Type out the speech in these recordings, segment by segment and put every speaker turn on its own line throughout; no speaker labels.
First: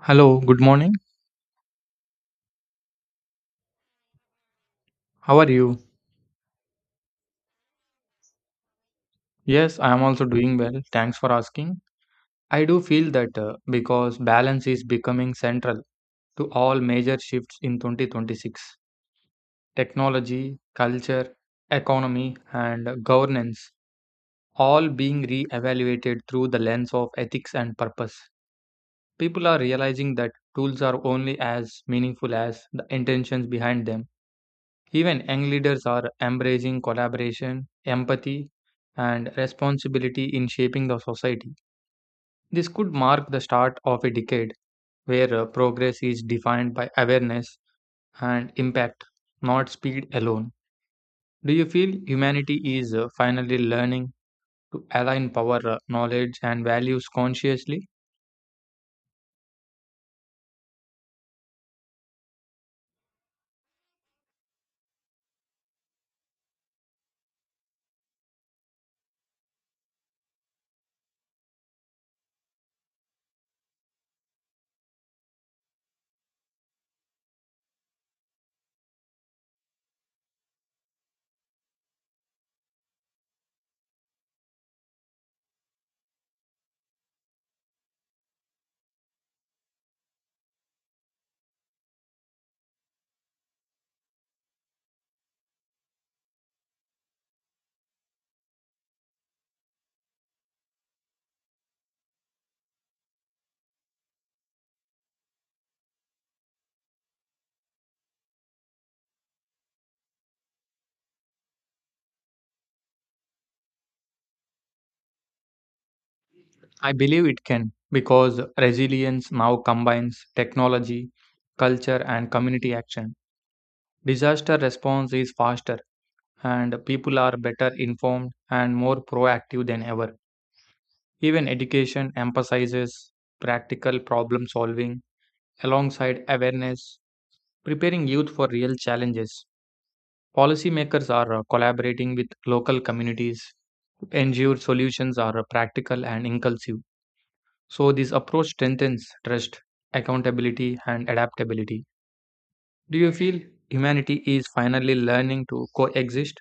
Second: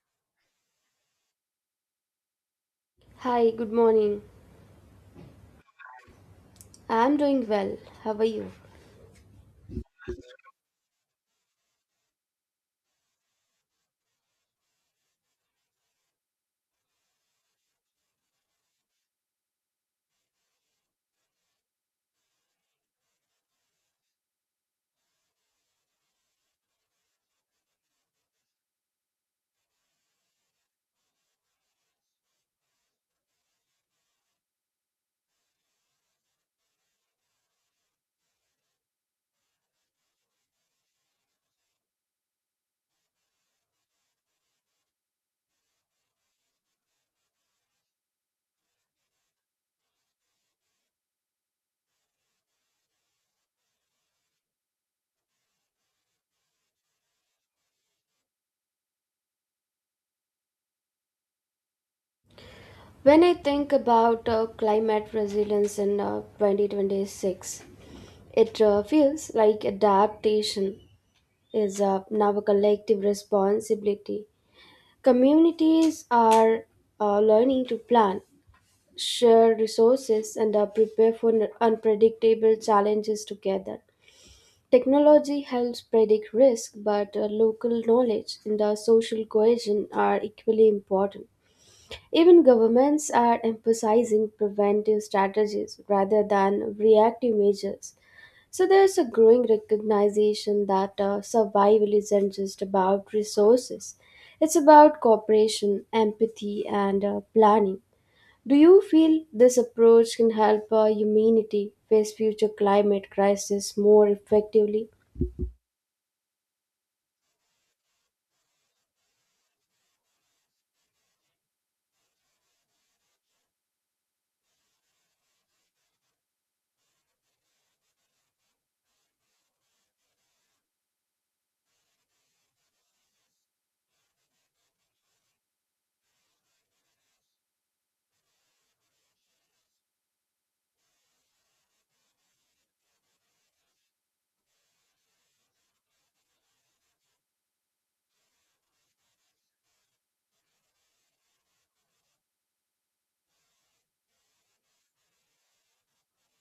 Hello, good morning.
Hi, good morning.
How are you?
I'm doing well. How are you?
Yes, I am also doing well. Thanks for asking. I do feel that because balance is becoming central to all major shifts in 2026. Technology, culture, economy, and governance all being re-evaluated through the lens of ethics and purpose. People are realizing that tools are only as meaningful as the intentions behind them. Even young leaders are embracing collaboration, empathy, and responsibility in shaping the society. This could mark the start of a decade where progress is defined by awareness and impact, not speed alone. Do you feel humanity is finally learning to align power, knowledge, and values consciously?
When I think about climate resilience in 2026, it feels like adaptation is now a collective responsibility. Communities are learning to plan, share resources, and prepare for unpredictable challenges together. Technology helps predict risk, but local knowledge and the social cohesion are equally important. Even governments are emphasizing preventive strategies rather than reactive measures. So there's a growing recognition that survival isn't just about resources, it's about cooperation, empathy, and planning. Do you feel this approach can help humanity face future climate crisis more effectively?
I believe it can because resilience now combines technology, culture, and community action. Disaster response is faster and people are better informed and more proactive than ever. Even education emphasizes practical problem solving alongside awareness, preparing youth for real challenges. Policymakers are collaborating with local communities to ensure solutions are practical and inclusive. So, this approach strengthens trust, accountability, and adaptability. Do you feel humanity is finally learning to coexist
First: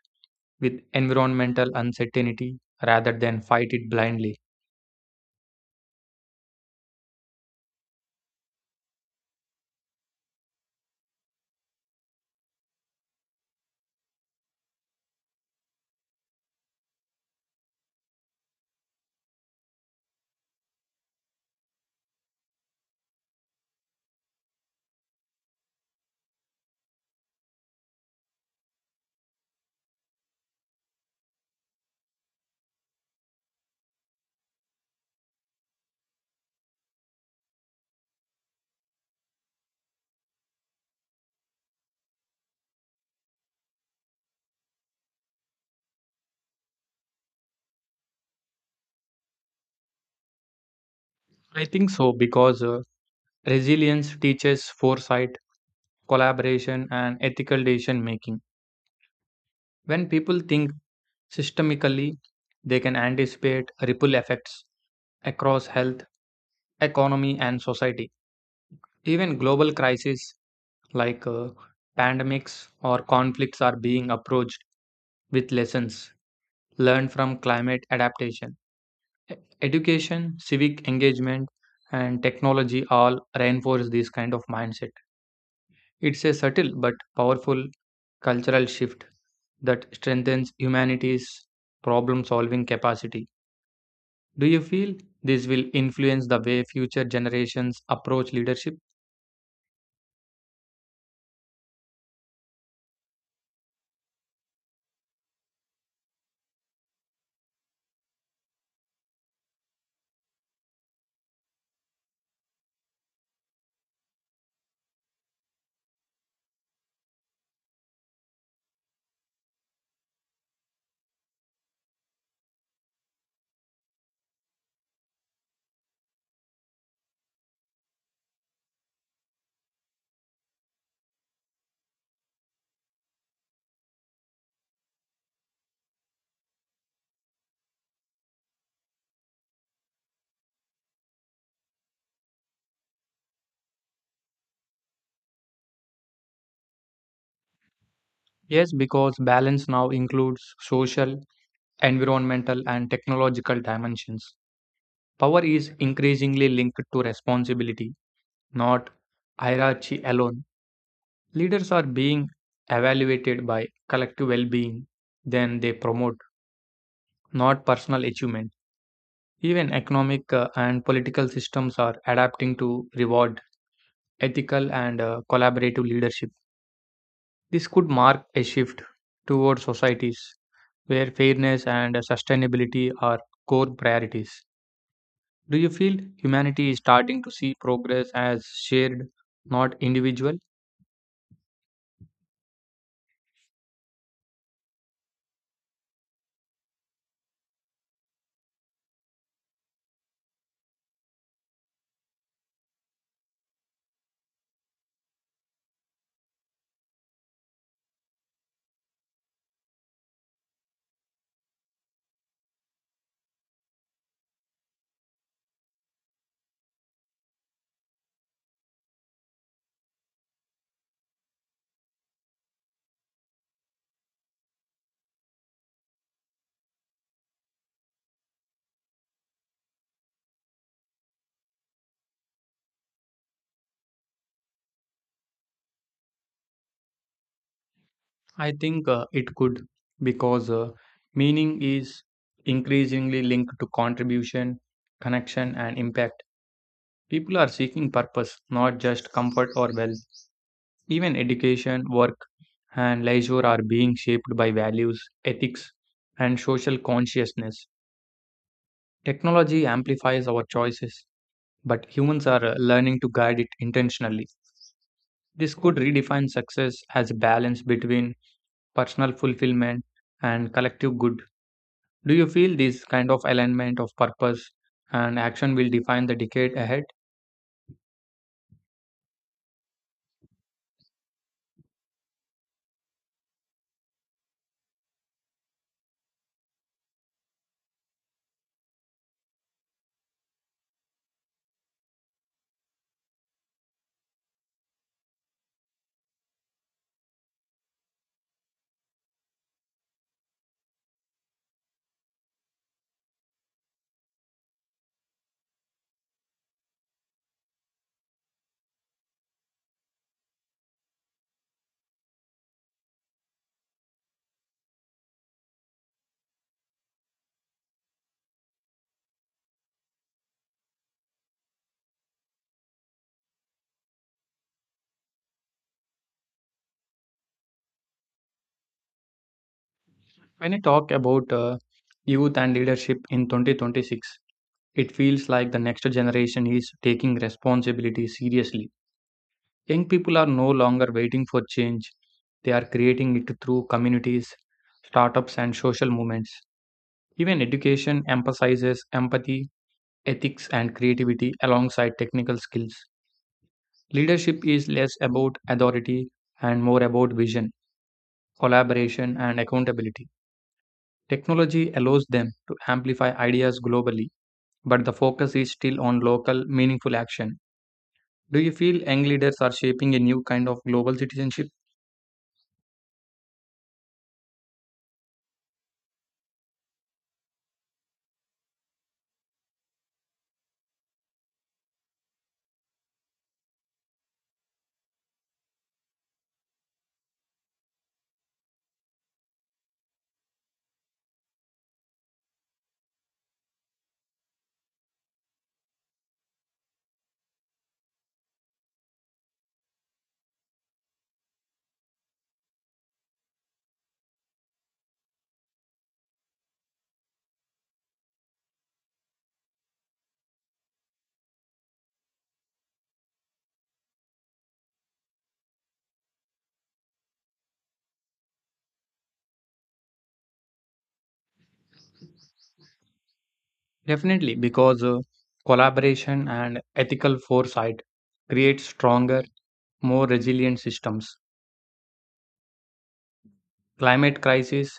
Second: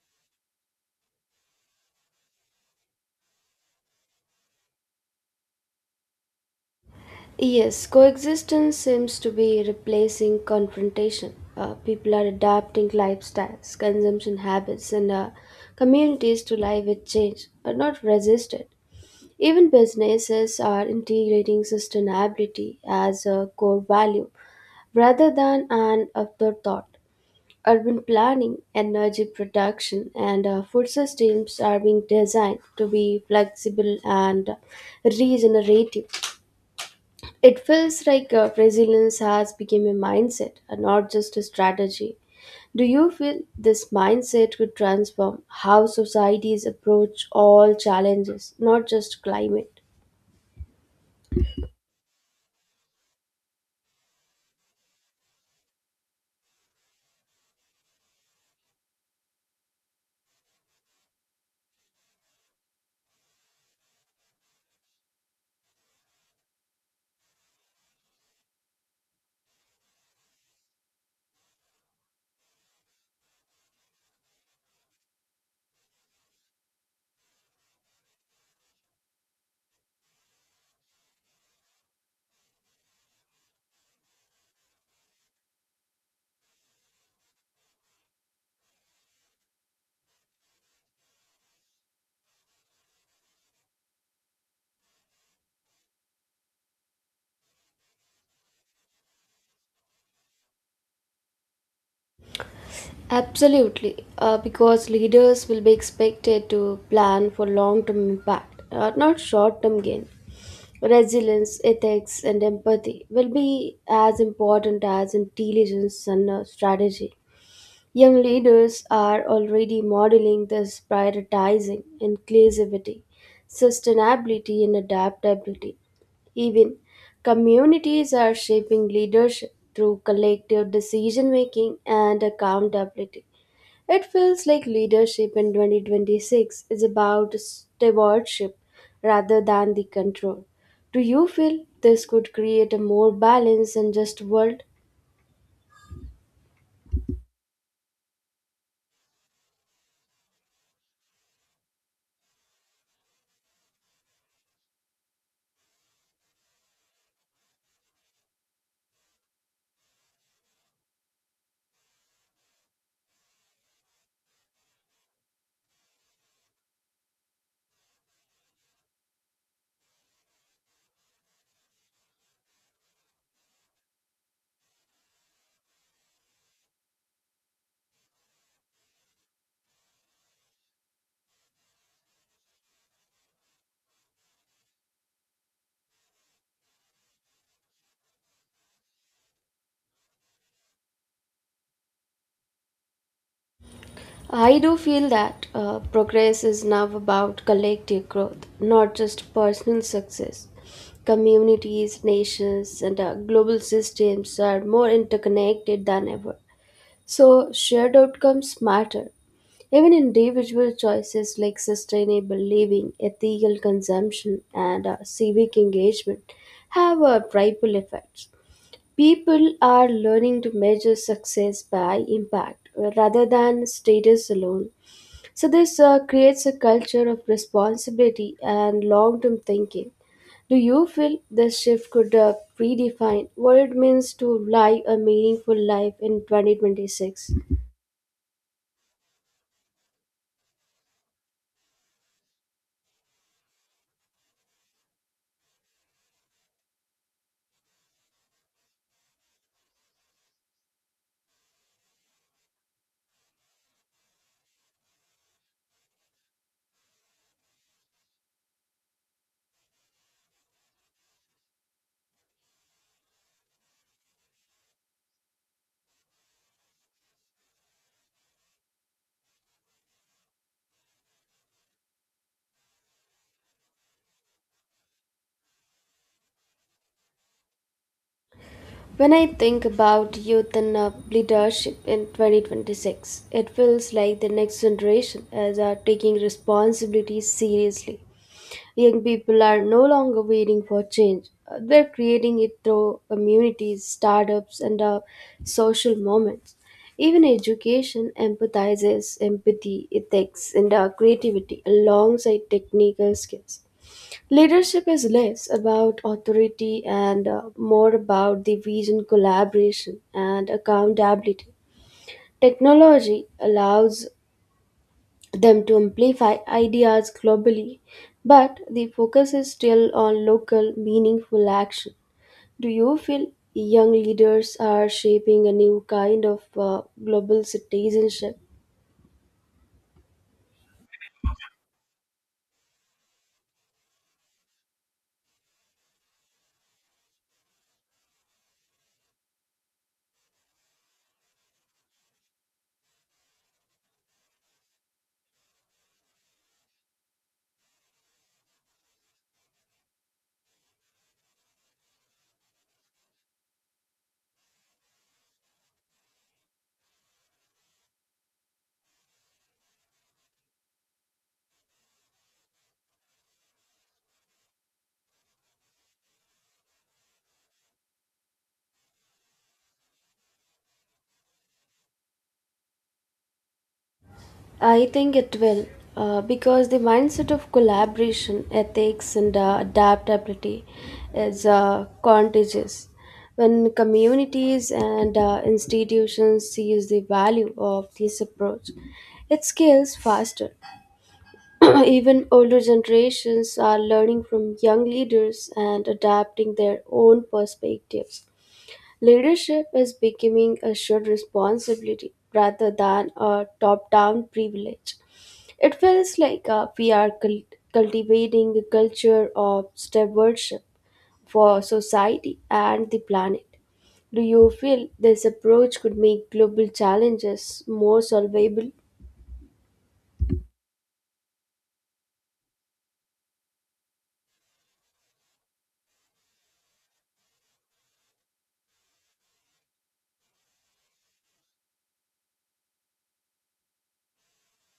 with environmental uncertainty rather than fight it blindly?
Yes, coexistence seems to be replacing confrontation. People are adapting lifestyles, consumption habits, and communities to live with change, but not resist it. Even businesses are integrating sustainability as a core value rather than an afterthought. Urban planning, energy production, and food systems are being designed to be flexible and regenerative. It feels like resilience has become a mindset and not just a strategy. Do you feel this mindset could transform how societies approach all challenges, not just climate?
I think so because resilience teaches foresight, collaboration, and ethical decision making. When people think systemically, they can anticipate ripple effects across health, economy, and society. Even global crises like pandemics or conflicts are being approached with lessons learn from climate adaptation. E- Education, civic engagement, and technology all reinforce this kind of mindset. It's a subtle but powerful cultural shift that strengthens humanity's problem solving capacity. Do you feel this will influence the way future generations approach leadership?
Absolutely, because leaders will be expected to plan for long term impact, not short term gain. Resilience, ethics, and empathy will be as important as intelligence and strategy. Young leaders are already modeling this prioritizing inclusivity, sustainability, and adaptability. Even communities are shaping leadership through collective decision making and accountability. It feels like leadership in 2026 is about stewardship rather than the control. Do you feel this could create a more balanced and just world?
Yes, because balance now includes social, environmental, and technological dimensions. Power is increasingly linked to responsibility, not hierarchy alone. Leaders are being evaluated by collective well being, then they promote, not personal achievement. Even economic and political systems are adapting to reward ethical and collaborative leadership. This could mark a shift toward societies where fairness and sustainability are core priorities. Do you feel humanity is starting to see progress as shared, not individual?
I do feel that progress is now about collective growth, not just personal success. Communities, nations, and global systems are more interconnected than ever. So, shared outcomes matter. Even individual choices like sustainable living, ethical consumption, and civic engagement have ripple effects. People are learning to measure success by impact rather than status alone. So this creates a culture of responsibility and long-term thinking. Do you feel this shift could redefine what it means to live a meaningful life in 2026?
I think it could because meaning is increasingly linked to contribution, connection, and impact. People are seeking purpose, not just comfort or wealth. Even education, work, and leisure are being shaped by values, ethics, and social consciousness. Technology amplifies our choices, but humans are learning to guide it intentionally. This could redefine success as a balance between personal fulfillment and collective good. Do you feel this kind of alignment of purpose and action will define the decade ahead?
When I think about youth and leadership in 2026, it feels like the next generation is taking responsibilities seriously. Young people are no longer waiting for change. They're creating it through communities, startups, and social moments. Even education empathizes empathy, ethics, and creativity alongside technical skills. Leadership is less about authority and more about the vision, collaboration, and accountability. Technology allows them to amplify ideas globally, but the focus is still on local, meaningful action. Do you feel young leaders are shaping a new kind of global citizenship?
When I talk about youth and leadership in 2026, it feels like the next generation is taking responsibility seriously. Young people are no longer waiting for change, they are creating it through communities, startups, and social movements. Even education emphasizes empathy, ethics, and creativity alongside technical skills. Leadership is less about authority and more about vision collaboration, and accountability. Technology allows them to amplify ideas globally, but the focus is still on local, meaningful action. Do you feel young leaders are shaping a new kind of global citizenship?
I think it will, because the mindset of collaboration, ethics, and adaptability is contagious. When communities and institutions sees the value of this approach, it scales faster. Even older generations are learning from young leaders and adapting their own perspectives. Leadership is becoming a shared responsibility rather than a top down privilege. It feels like we are cultivating a culture of stewardship for society and the planet. Do you feel this approach could make global challenges more solvable?
Definitely, because collaboration and ethical foresight create stronger, more resilient systems. Climate crisis,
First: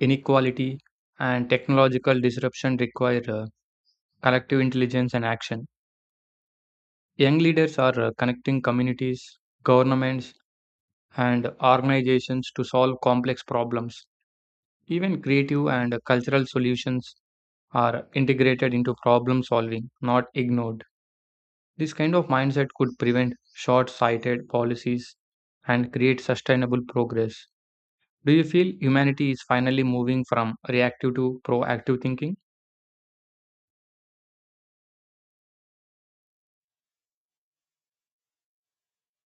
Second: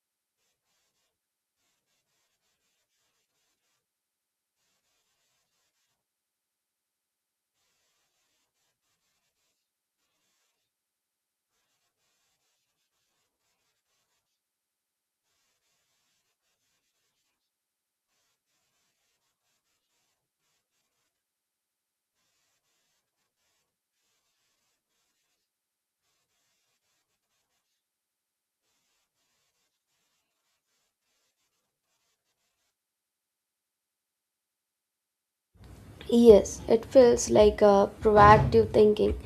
inequality, and technological disruption require collective intelligence and action. Young leaders are connecting communities, governments, and organizations to solve complex problems. Even creative and cultural solutions are integrated into problem solving, not ignored. This kind of mindset could prevent short sighted policies and create sustainable progress. Do you feel humanity is finally moving from reactive to proactive thinking?
Yes, it feels like a proactive thinking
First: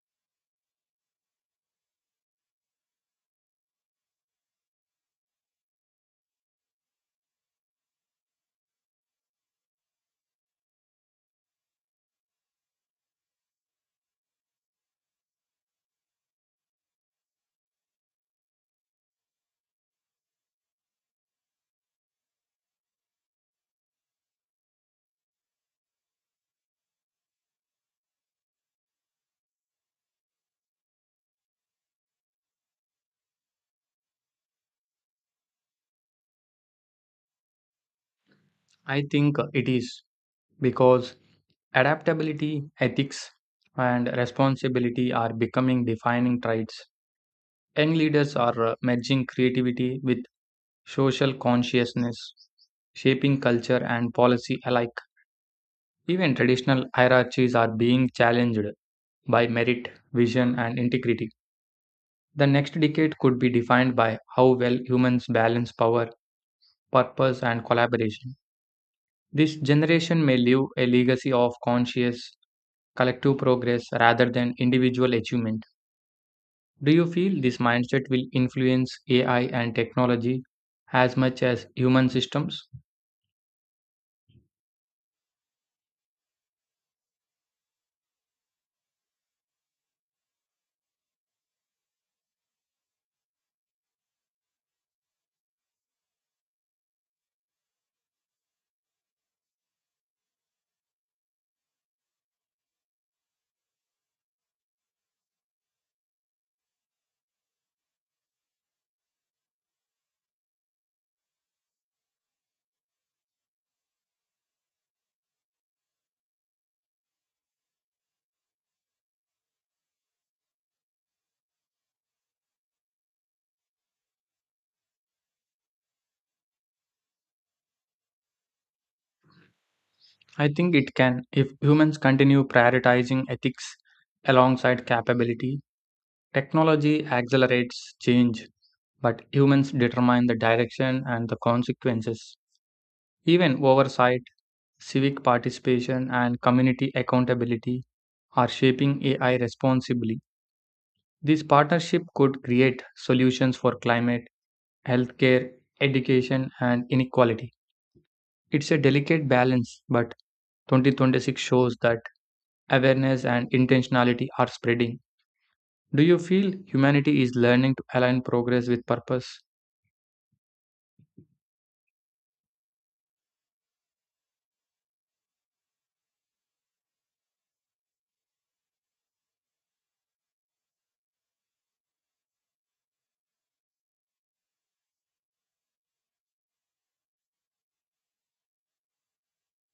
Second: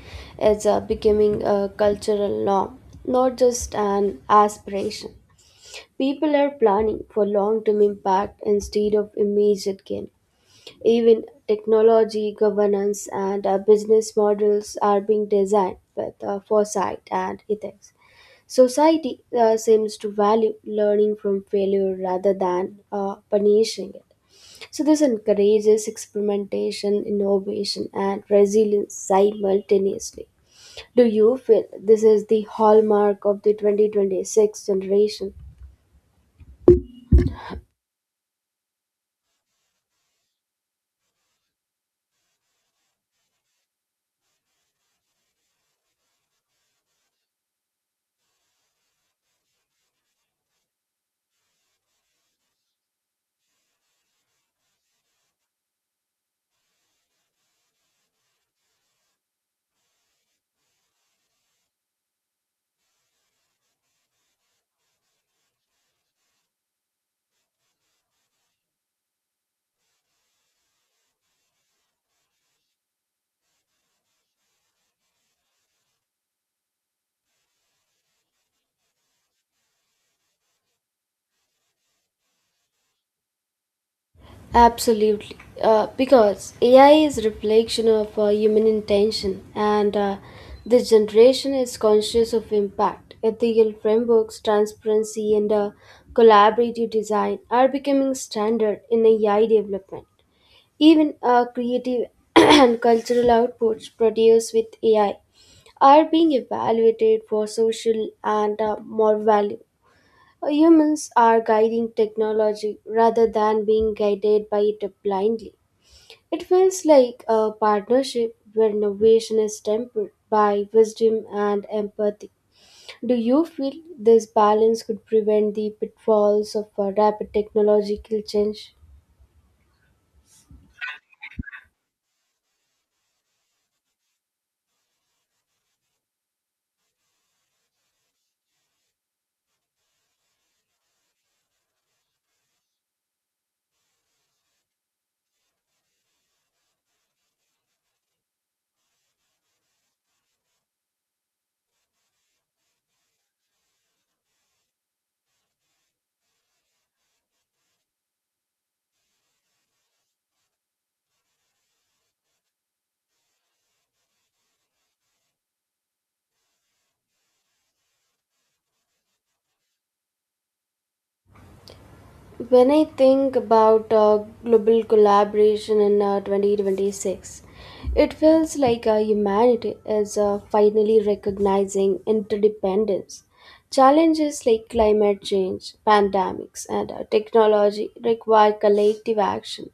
is becoming a cultural norm, not just an aspiration. People are planning for long term impact instead of immediate gain. Even technology, governance, and business models are being designed with foresight and ethics. Society seems to value learning from failure rather than punishing it. So this encourages experimentation, innovation, and resilience simultaneously. Do you feel this is the hallmark of the 2026 generation?
I think it is because adaptability, ethics, and responsibility are becoming defining traits. Young leaders are merging creativity with social consciousness, shaping culture and policy alike. Even traditional hierarchies are being challenged by merit, vision, and integrity. The next decade could be defined by how well humans balance power, purpose, and collaboration. This generation may leave a legacy of conscious, collective progress rather than individual achievement. Do you feel this mindset will influence AI and technology as much as human systems?
Absolutely. Because AI is reflection of human intention and this generation is conscious of impact. Ethical frameworks, transparency and collaborative design are becoming standard in AI development. Even creative and cultural outputs produced with AI are being evaluated for social and moral value. Humans are guiding technology rather than being guided by it blindly. It feels like a partnership where innovation is tempered by wisdom and empathy. Do you feel this balance could prevent the pitfalls of a rapid technological change?
I think it can. If humans continue prioritizing ethics alongside capability, technology accelerates change, but humans determine the direction and the consequences. Even oversight, civic participation, and community accountability are shaping AI responsibly. This partnership could create solutions for climate healthcare, education, and inequality. It's a delicate balance, but 2026 shows that awareness and intentionality are spreading. Do you feel humanity is learning to align progress with purpose?
When I think about global collaboration in 2026, it feels like humanity is finally recognizing interdependence. Challenges like climate change, pandemics, and technology require collective action,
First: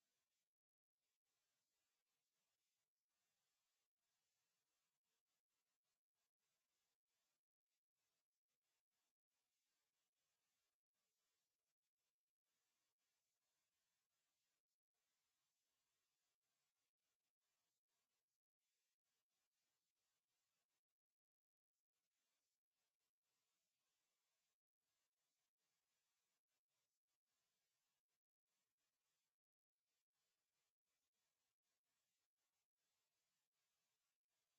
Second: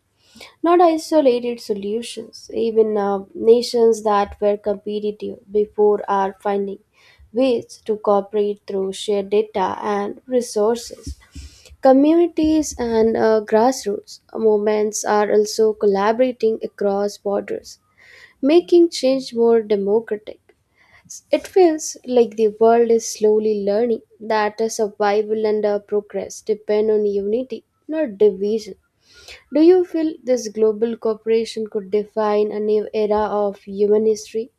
not isolated solutions. Even nations that were competitive before are finding ways to cooperate through shared data and resources. Communities and grassroots movements are also collaborating across borders, making change more democratic. It feels like the world is slowly learning that survival and progress depend on unity, not division. Do you feel this global cooperation could define a new era of human history?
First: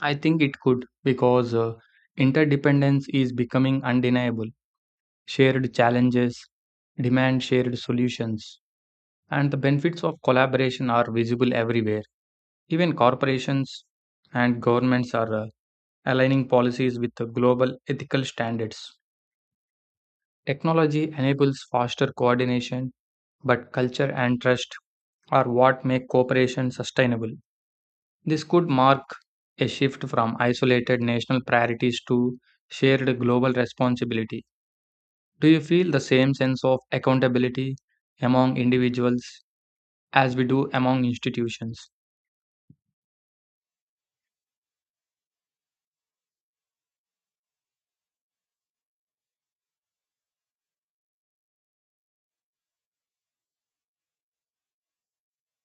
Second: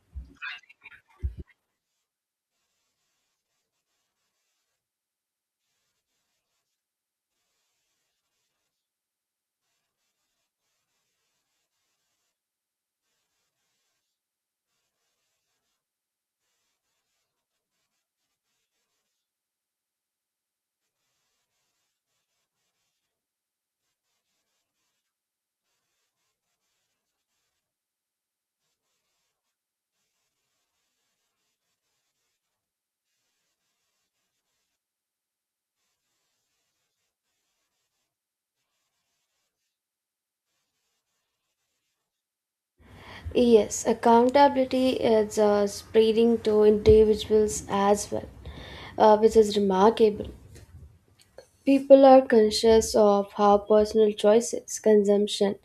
I think it could because interdependence is becoming undeniable. Shared challenges demand shared solutions, and the benefits of collaboration are visible everywhere. Even corporations and governments are aligning policies with the global ethical standards. Technology enables faster coordination, but culture and trust are what make cooperation sustainable. This could mark a shift from isolated national priorities to shared global responsibility. Do you feel the same sense of accountability among individuals as we do among institutions?
Yes, accountability is spreading to individuals as well, which is remarkable. People are conscious of how personal choices, consumption,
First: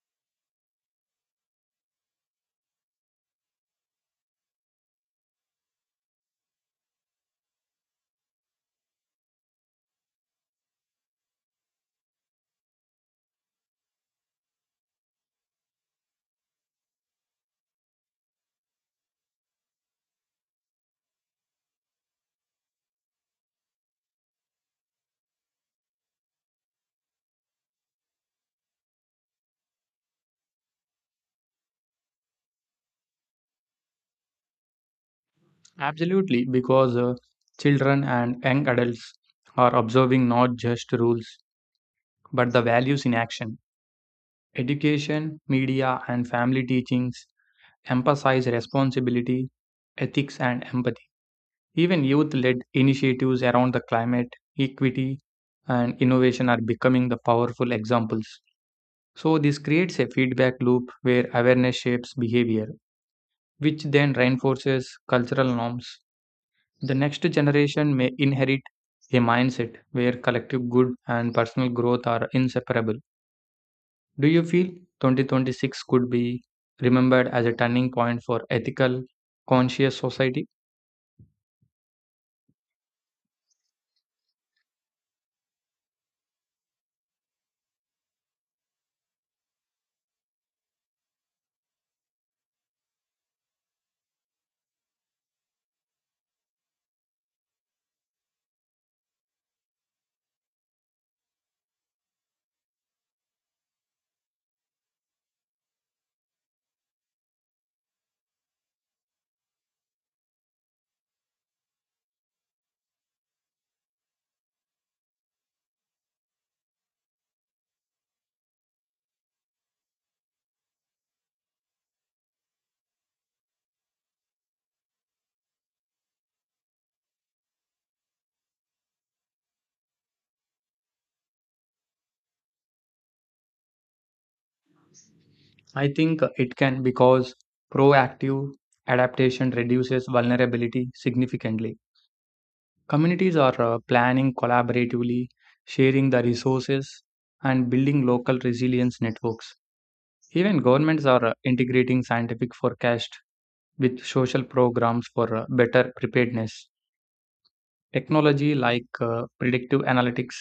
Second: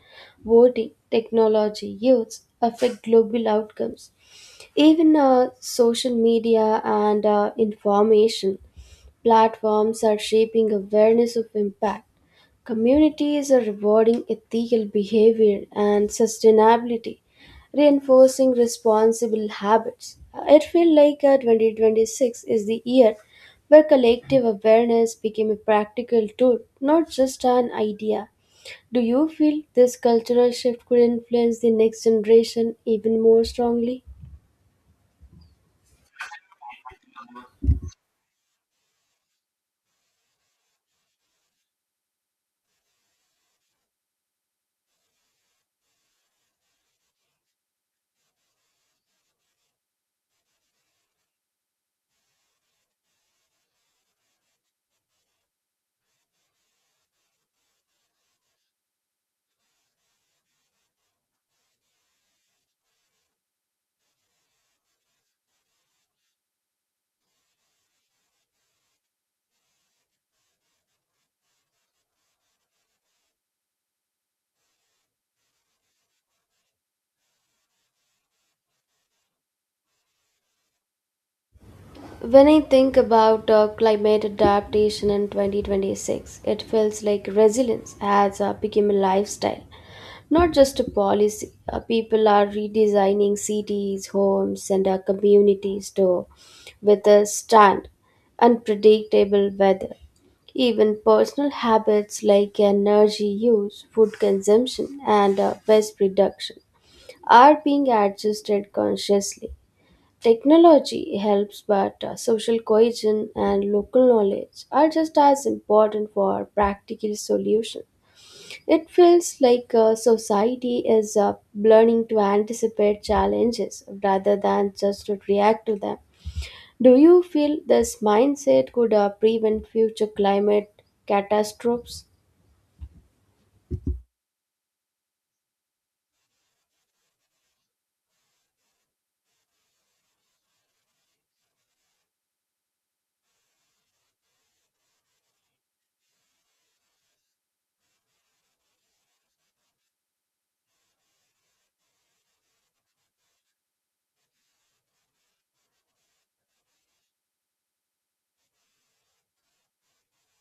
voting, technology use affect global outcomes. Even social media and information platforms are shaping awareness of impact. Communities are rewarding ethical behavior and sustainability, reinforcing responsible habits. It feels like 2026 is the year where collective awareness became a practical tool, not just an idea. Do you feel this cultural shift could influence the next generation even more strongly?
Absolutely, because children and young adults are observing not just rules but the values in action. Education, media, and family teachings emphasize responsibility, ethics, and empathy. Even youth led initiatives around the climate, equity, and innovation are becoming the powerful examples. So, this creates a feedback loop where awareness shapes behavior, which then reinforces cultural norms. The next generation may inherit a mindset where collective good and personal growth are inseparable. Do you feel 2026 could be remembered as a turning point for ethical, conscious society?
When I think about climate adaptation in 2026, it feels like resilience has become a lifestyle, not just a policy. People are redesigning cities, homes, and communities to withstand unpredictable weather. Even personal habits like energy use, food consumption, and waste reduction are being adjusted consciously. Technology helps, but social cohesion and local knowledge are just as important for practical solution. It feels like society is learning to anticipate challenges rather than just to react to them. Do you feel this mindset could prevent future climate catastrophes?
I think it can because proactive adaptation reduces vulnerability significantly. Communities are planning collaboratively, sharing the resources, and building local resilience networks. Even governments are integrating scientific forecast with social programs for better preparedness. Technology like predictive analytics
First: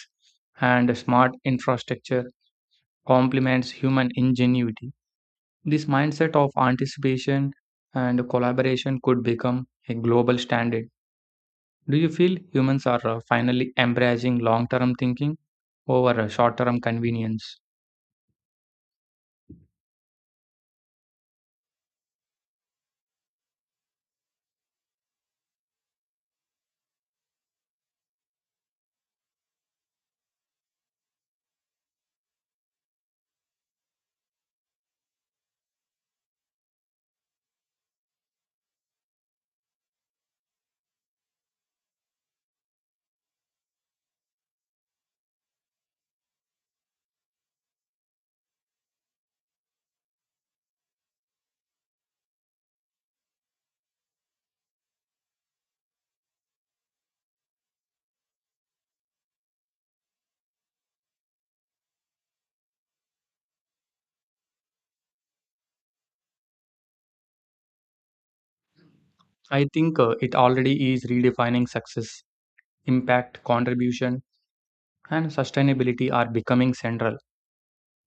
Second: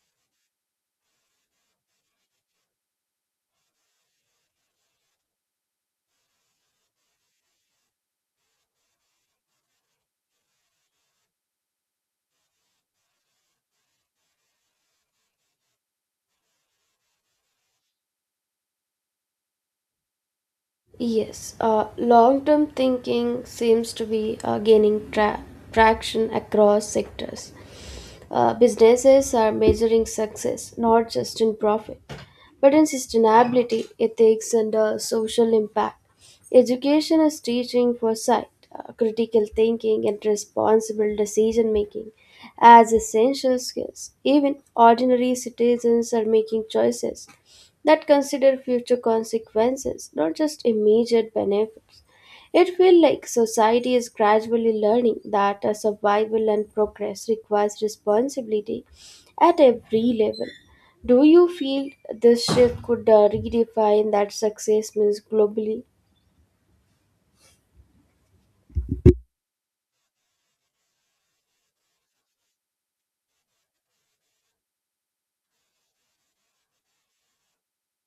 and smart infrastructure complements human ingenuity. This mindset of anticipation and collaboration could become a global standard. Do you feel humans are finally embracing long term thinking over short term convenience?
Yes, long term thinking seems to be gaining traction across sectors. Businesses are measuring success not just in profit, but in sustainability, ethics, and social impact. Education is teaching foresight, critical thinking, and responsible decision making as essential skills. Even ordinary citizens are making choices that consider future consequences, not just immediate benefits. It feels like society is gradually learning that a survival and progress requires responsibility at every level. Do you feel this shift could redefine that success means globally?
I think it already is redefining success, impact, contribution, and sustainability are becoming central.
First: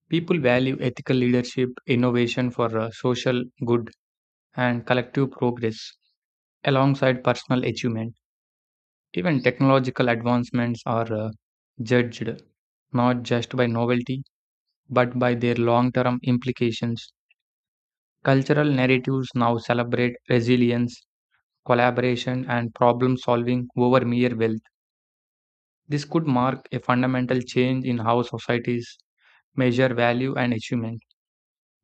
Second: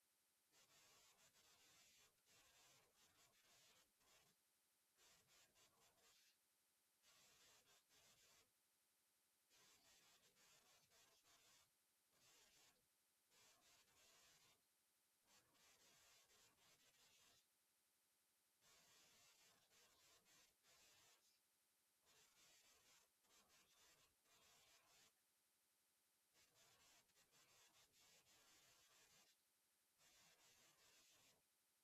People value ethical leadership, innovation for social good, and collective progress alongside personal achievement. Even technological advancements are judged not just by novelty but by their long term implications. Cultural narratives now celebrate resilience, collaboration, and problem solving over mere wealth. This could mark a fundamental change in how societies measure value and achievement.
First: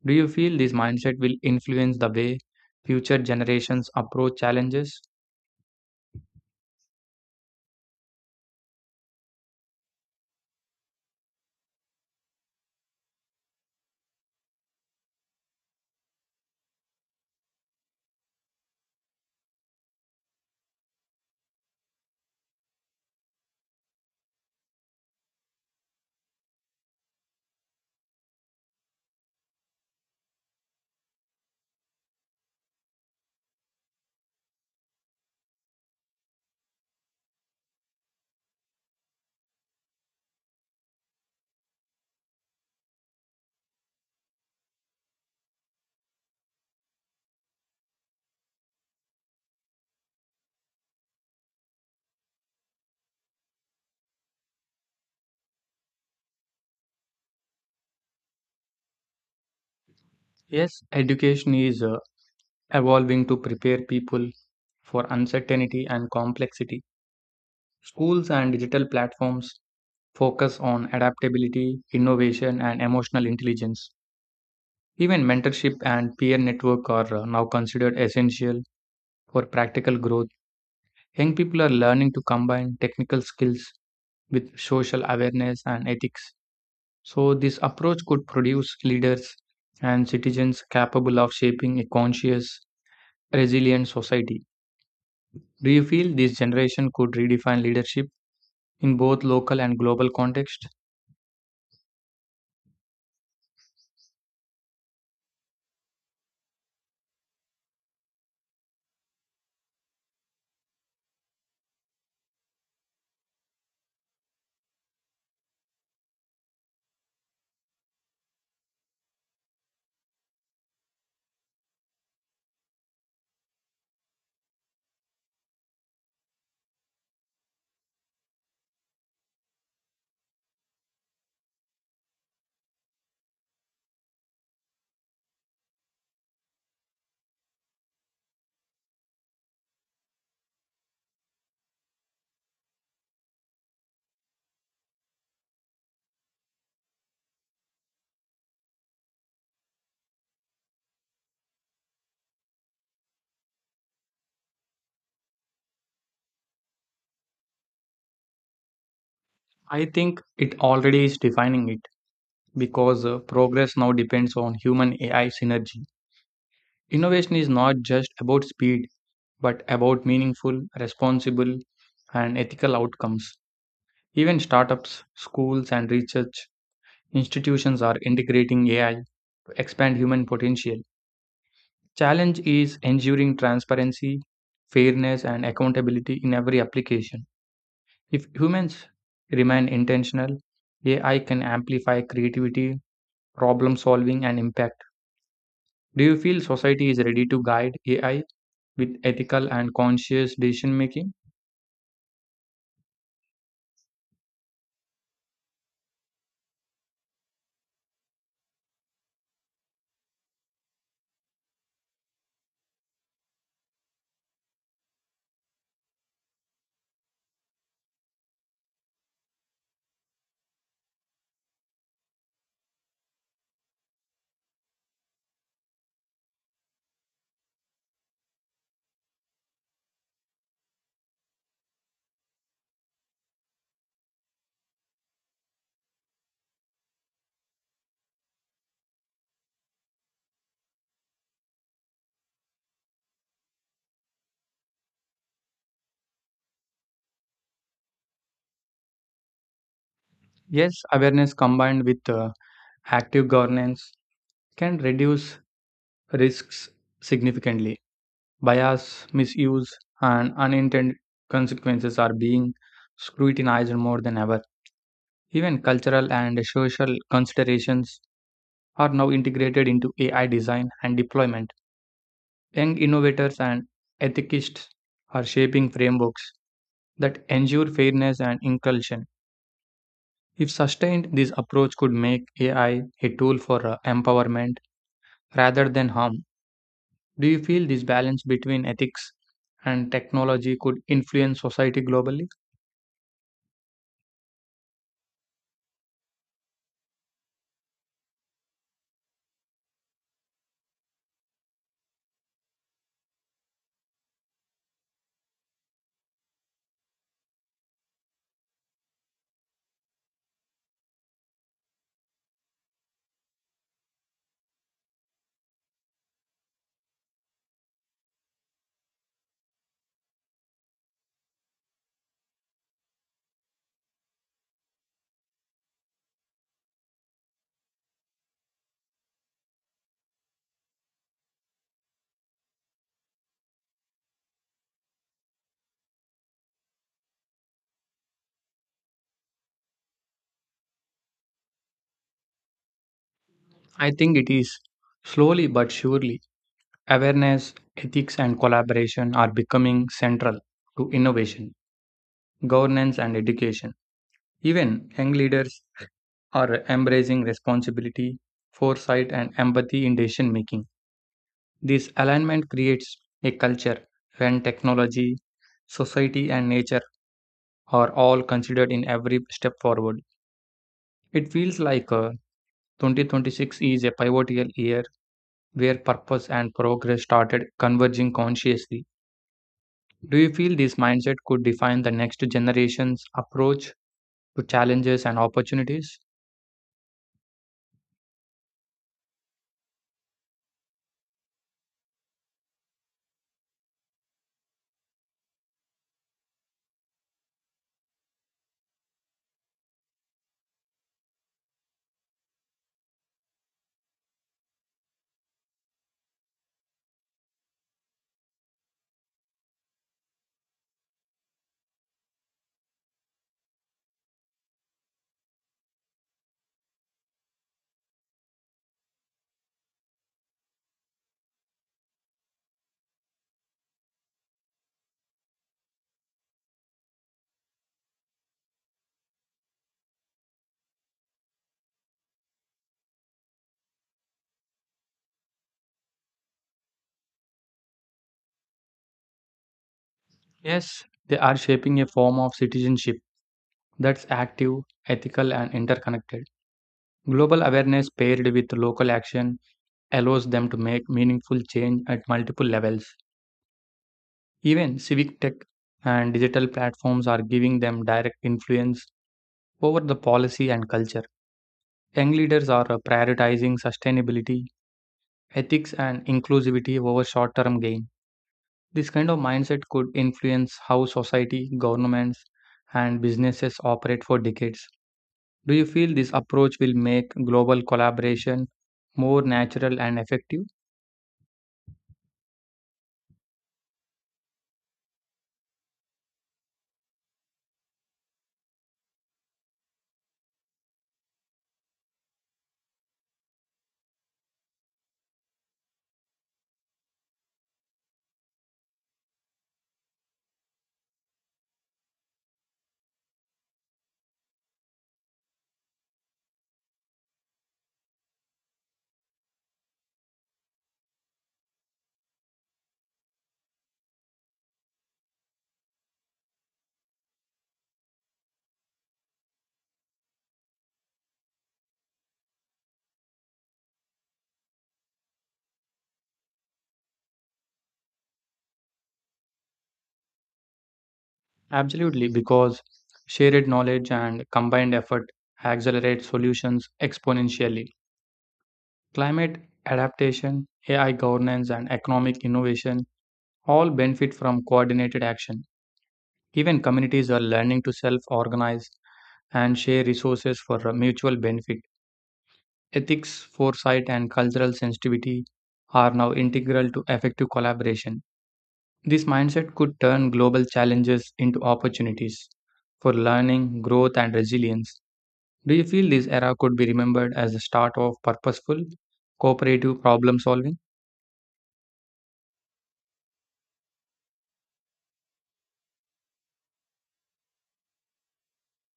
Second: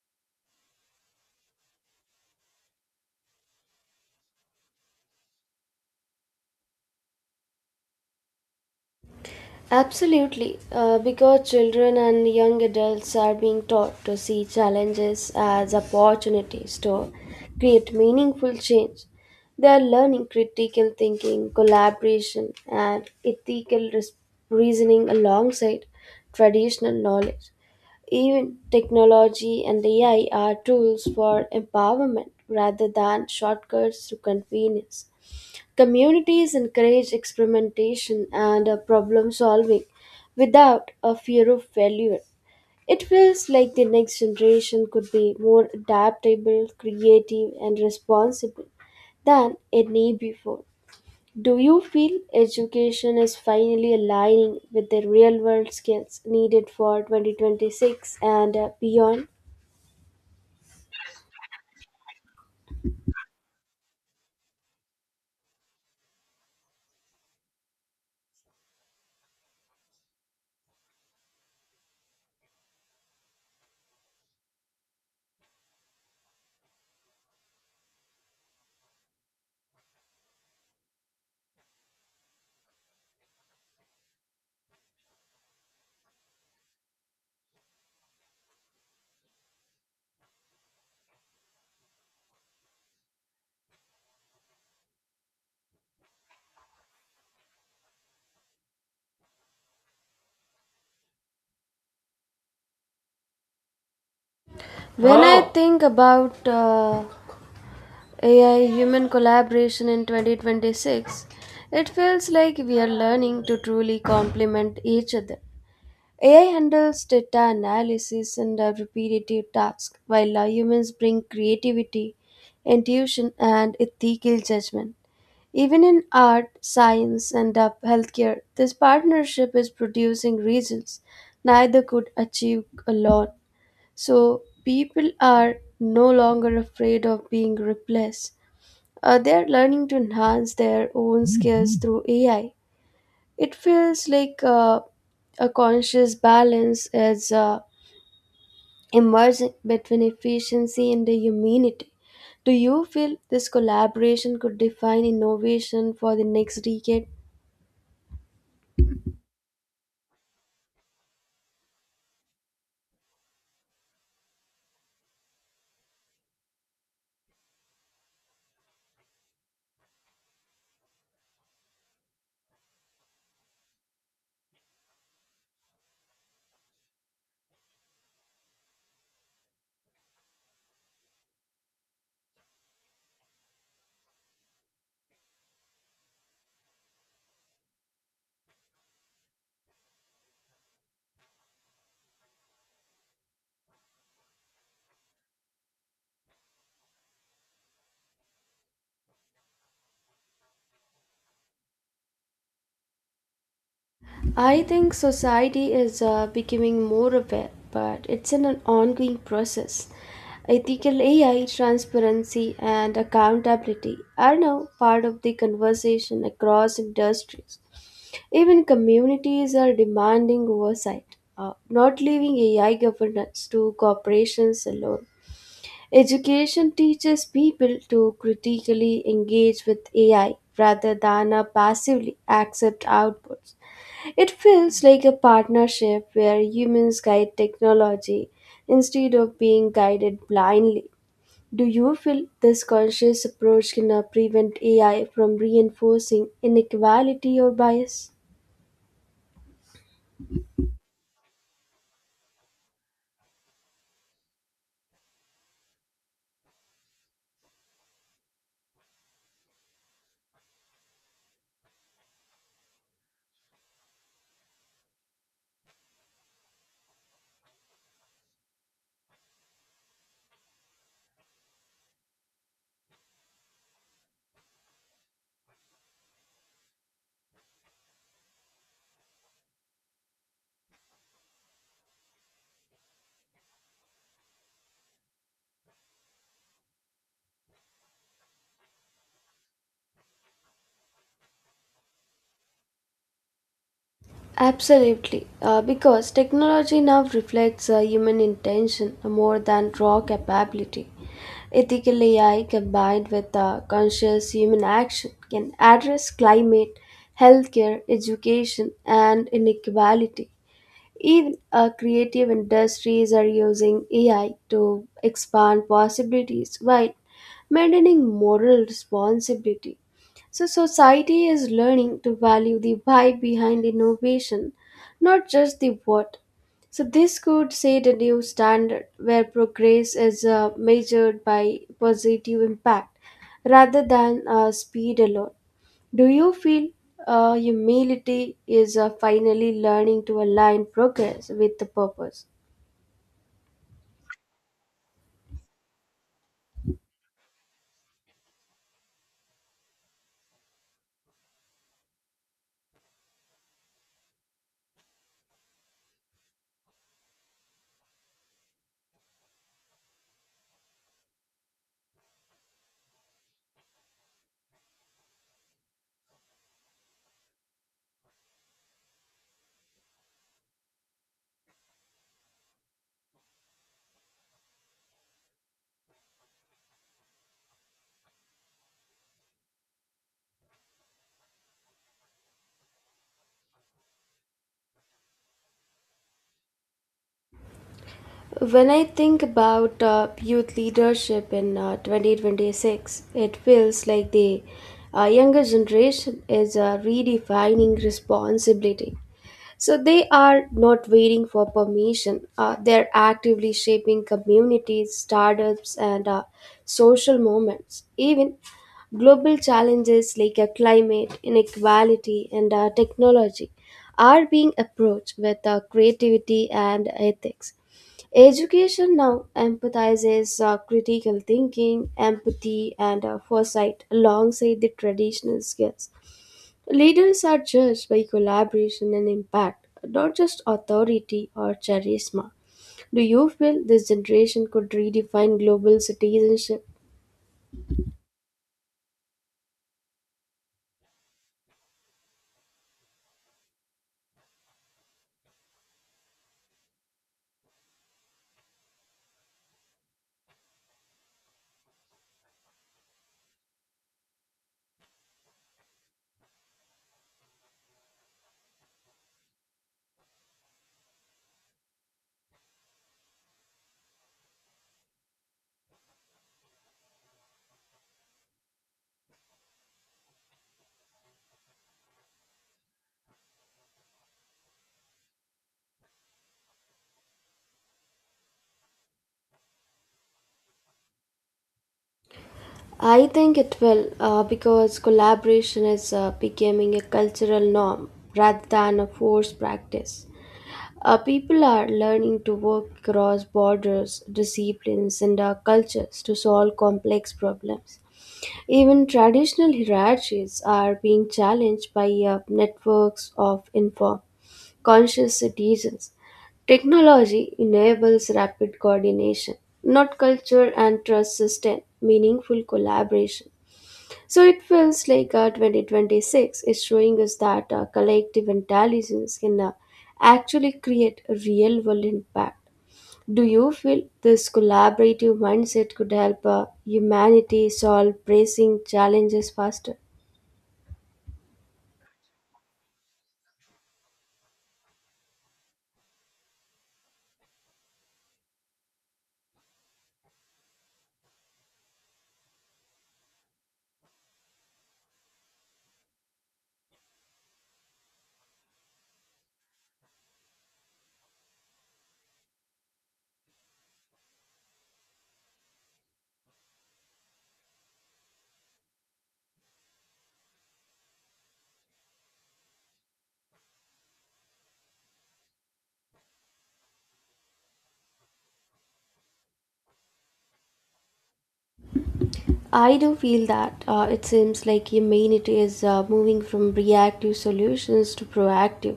Do you feel this mindset will influence the way future generations approach challenges?
Absolutely, because children and young adults are being taught to see challenges as opportunities to create meaningful change. They are learning critical thinking, collaboration, and ethical reasoning alongside traditional knowledge. Even technology and AI are tools for empowerment rather than shortcuts to convenience. Communities encourage experimentation and problem solving without a fear of failure. It feels like the next generation could be more adaptable, creative, and responsible than any before. Do you feel education is finally aligning with the real world skills needed for 2026 and beyond?
Yes, education is evolving to prepare people for uncertainty and complexity. Schools and digital platforms focus on adaptability, innovation, and emotional intelligence. Even mentorship and peer network are now considered essential for practical growth. Young people are learning to combine technical skills with social awareness and ethics. So, this approach could produce leaders and citizens capable of shaping a conscious, resilient society. Do you feel this generation could redefine leadership in both local and global context?
When I think about AI human collaboration in 2026, it feels like we are learning to truly complement each other. AI handles data analysis and repetitive tasks, while humans bring creativity, intuition, and ethical judgment. Even in art, science, and healthcare, this partnership is producing results neither could achieve alone. So, people are no longer afraid of being replaced they are learning to enhance their own skills through AI. It feels like a conscious balance is emerging between efficiency and the humanity. Do you feel this collaboration could define innovation for the next decade?
I think it already is defining it because progress now depends on human AI synergy. Innovation is not just about speed but about meaningful, responsible and ethical outcomes. Even startups, schools and research institutions are integrating AI to expand human potential. Challenge is ensuring transparency, fairness and accountability in every application. If humans remain intentional, AI can amplify creativity, problem solving, and impact. Do you feel society is ready to guide AI with ethical and conscious decision making?
I think society is becoming more aware, but it's an ongoing process. Ethical AI, transparency, and accountability are now part of the conversation across industries. Even communities are demanding oversight, not leaving AI governance to corporations alone. Education teaches people to critically engage with AI rather than passively accept outputs. It feels like a partnership where humans guide technology instead of being guided blindly. Do you feel this conscious approach can prevent AI from reinforcing inequality or bias?
Yes, awareness combined with active governance can reduce risks significantly. Bias, misuse, and unintended consequences are being scrutinized more than ever. Even cultural and social considerations are now integrated into AI design and deployment. Young innovators and ethicists are shaping frameworks that ensure fairness and inclusion. If sustained, this approach could make AI a tool for empowerment rather than harm. Do you feel this balance between ethics and technology could influence society globally?
Absolutely, because technology now reflects human intention more than raw capability. Ethical AI combined with conscious human action can address climate, healthcare, education, and inequality. Even creative industries are using AI to expand possibilities while maintaining moral responsibility. So, society is learning to value the why behind innovation, not just the what. So, this could set a new standard where progress is measured by positive impact rather than speed alone. Do you feel humility is finally learning to align progress with the purpose?
I think it is. Slowly but surely, awareness, ethics, and collaboration are becoming central to innovation, governance, and education. Even young leaders are embracing responsibility, foresight, and empathy in decision making. This alignment creates a culture when technology, society, and nature are all considered in every step forward. It feels like 2026 is a pivotal year where purpose and progress started converging consciously. Do you feel this mindset could define the next generation's approach to challenges and opportunities?
When I think about youth leadership in 2026, it feels like the younger generation is redefining responsibility. So they are not waiting for permission, they're actively shaping communities, startups, and social movements. Even global challenges like climate, inequality, and technology are being approached with creativity and ethics. Education now emphasizes critical thinking, empathy, and foresight alongside the traditional skills. Leaders are judged by collaboration and impact, not just authority or charisma. Do you feel this generation could redefine global citizenship?
Yes, they are shaping a form of citizenship that's active, ethical, and interconnected. Global awareness paired with local action allows them to make meaningful change at multiple levels. Even civic tech and digital platforms are giving them direct influence over the policy and culture. Young leaders are prioritizing sustainability, ethics, and inclusivity over short term gain. This kind of mindset could influence how society, governments, and businesses operate for decades. Do you feel this approach will make global collaboration more natural and effective?
I think it will because collaboration is becoming a cultural norm rather than a forced practice. People are learning to work across borders, disciplines, and cultures to solve complex problems. Even traditional hierarchies are being challenged by networks of inform conscious citizens. Technology enables rapid coordination, not culture and trust sustain meaningful collaboration. So it feels like 2026 is showing us that collective intelligence can actually create a real world impact. Do you feel this collaborative mindset could help humanity solve pressing challenges faster?
Absolutely, because shared knowledge and combined effort accelerate solutions exponentially. Climate adaptation, AI governance, and economic innovation all benefit from coordinated action. Even communities are learning to self organize and share resources for a mutual benefit. Ethics, foresight, and cultural sensitivity are now integral to effective collaboration. This mindset could turn global challenges into opportunities for learning, growth, and resilience. Do you feel this era could be remembered as the start of purposeful, cooperative problem solving?
I do feel that it seems like humanity is moving from reactive solutions to proactive,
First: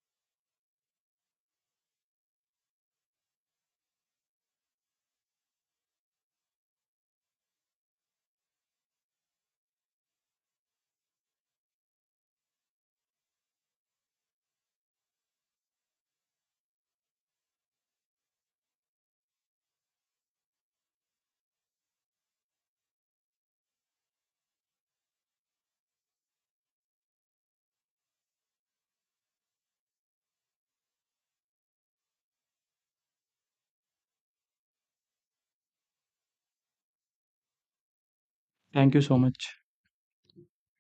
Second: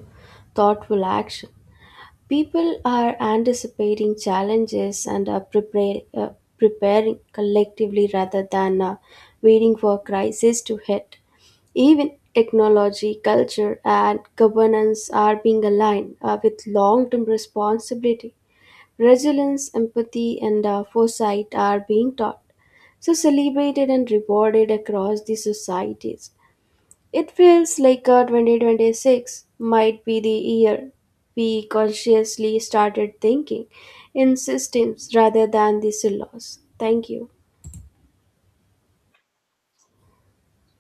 thoughtful action. People are anticipating challenges and are preparing collectively rather than waiting for crisis to hit. Even technology, culture, and governance are being aligned with long term responsibility. Resilience, empathy, and foresight are being taught so celebrated and rewarded across the societies. It feels like 2026 might be the year we consciously started thinking in systems rather than the silos. Thank you.
Thank you so much.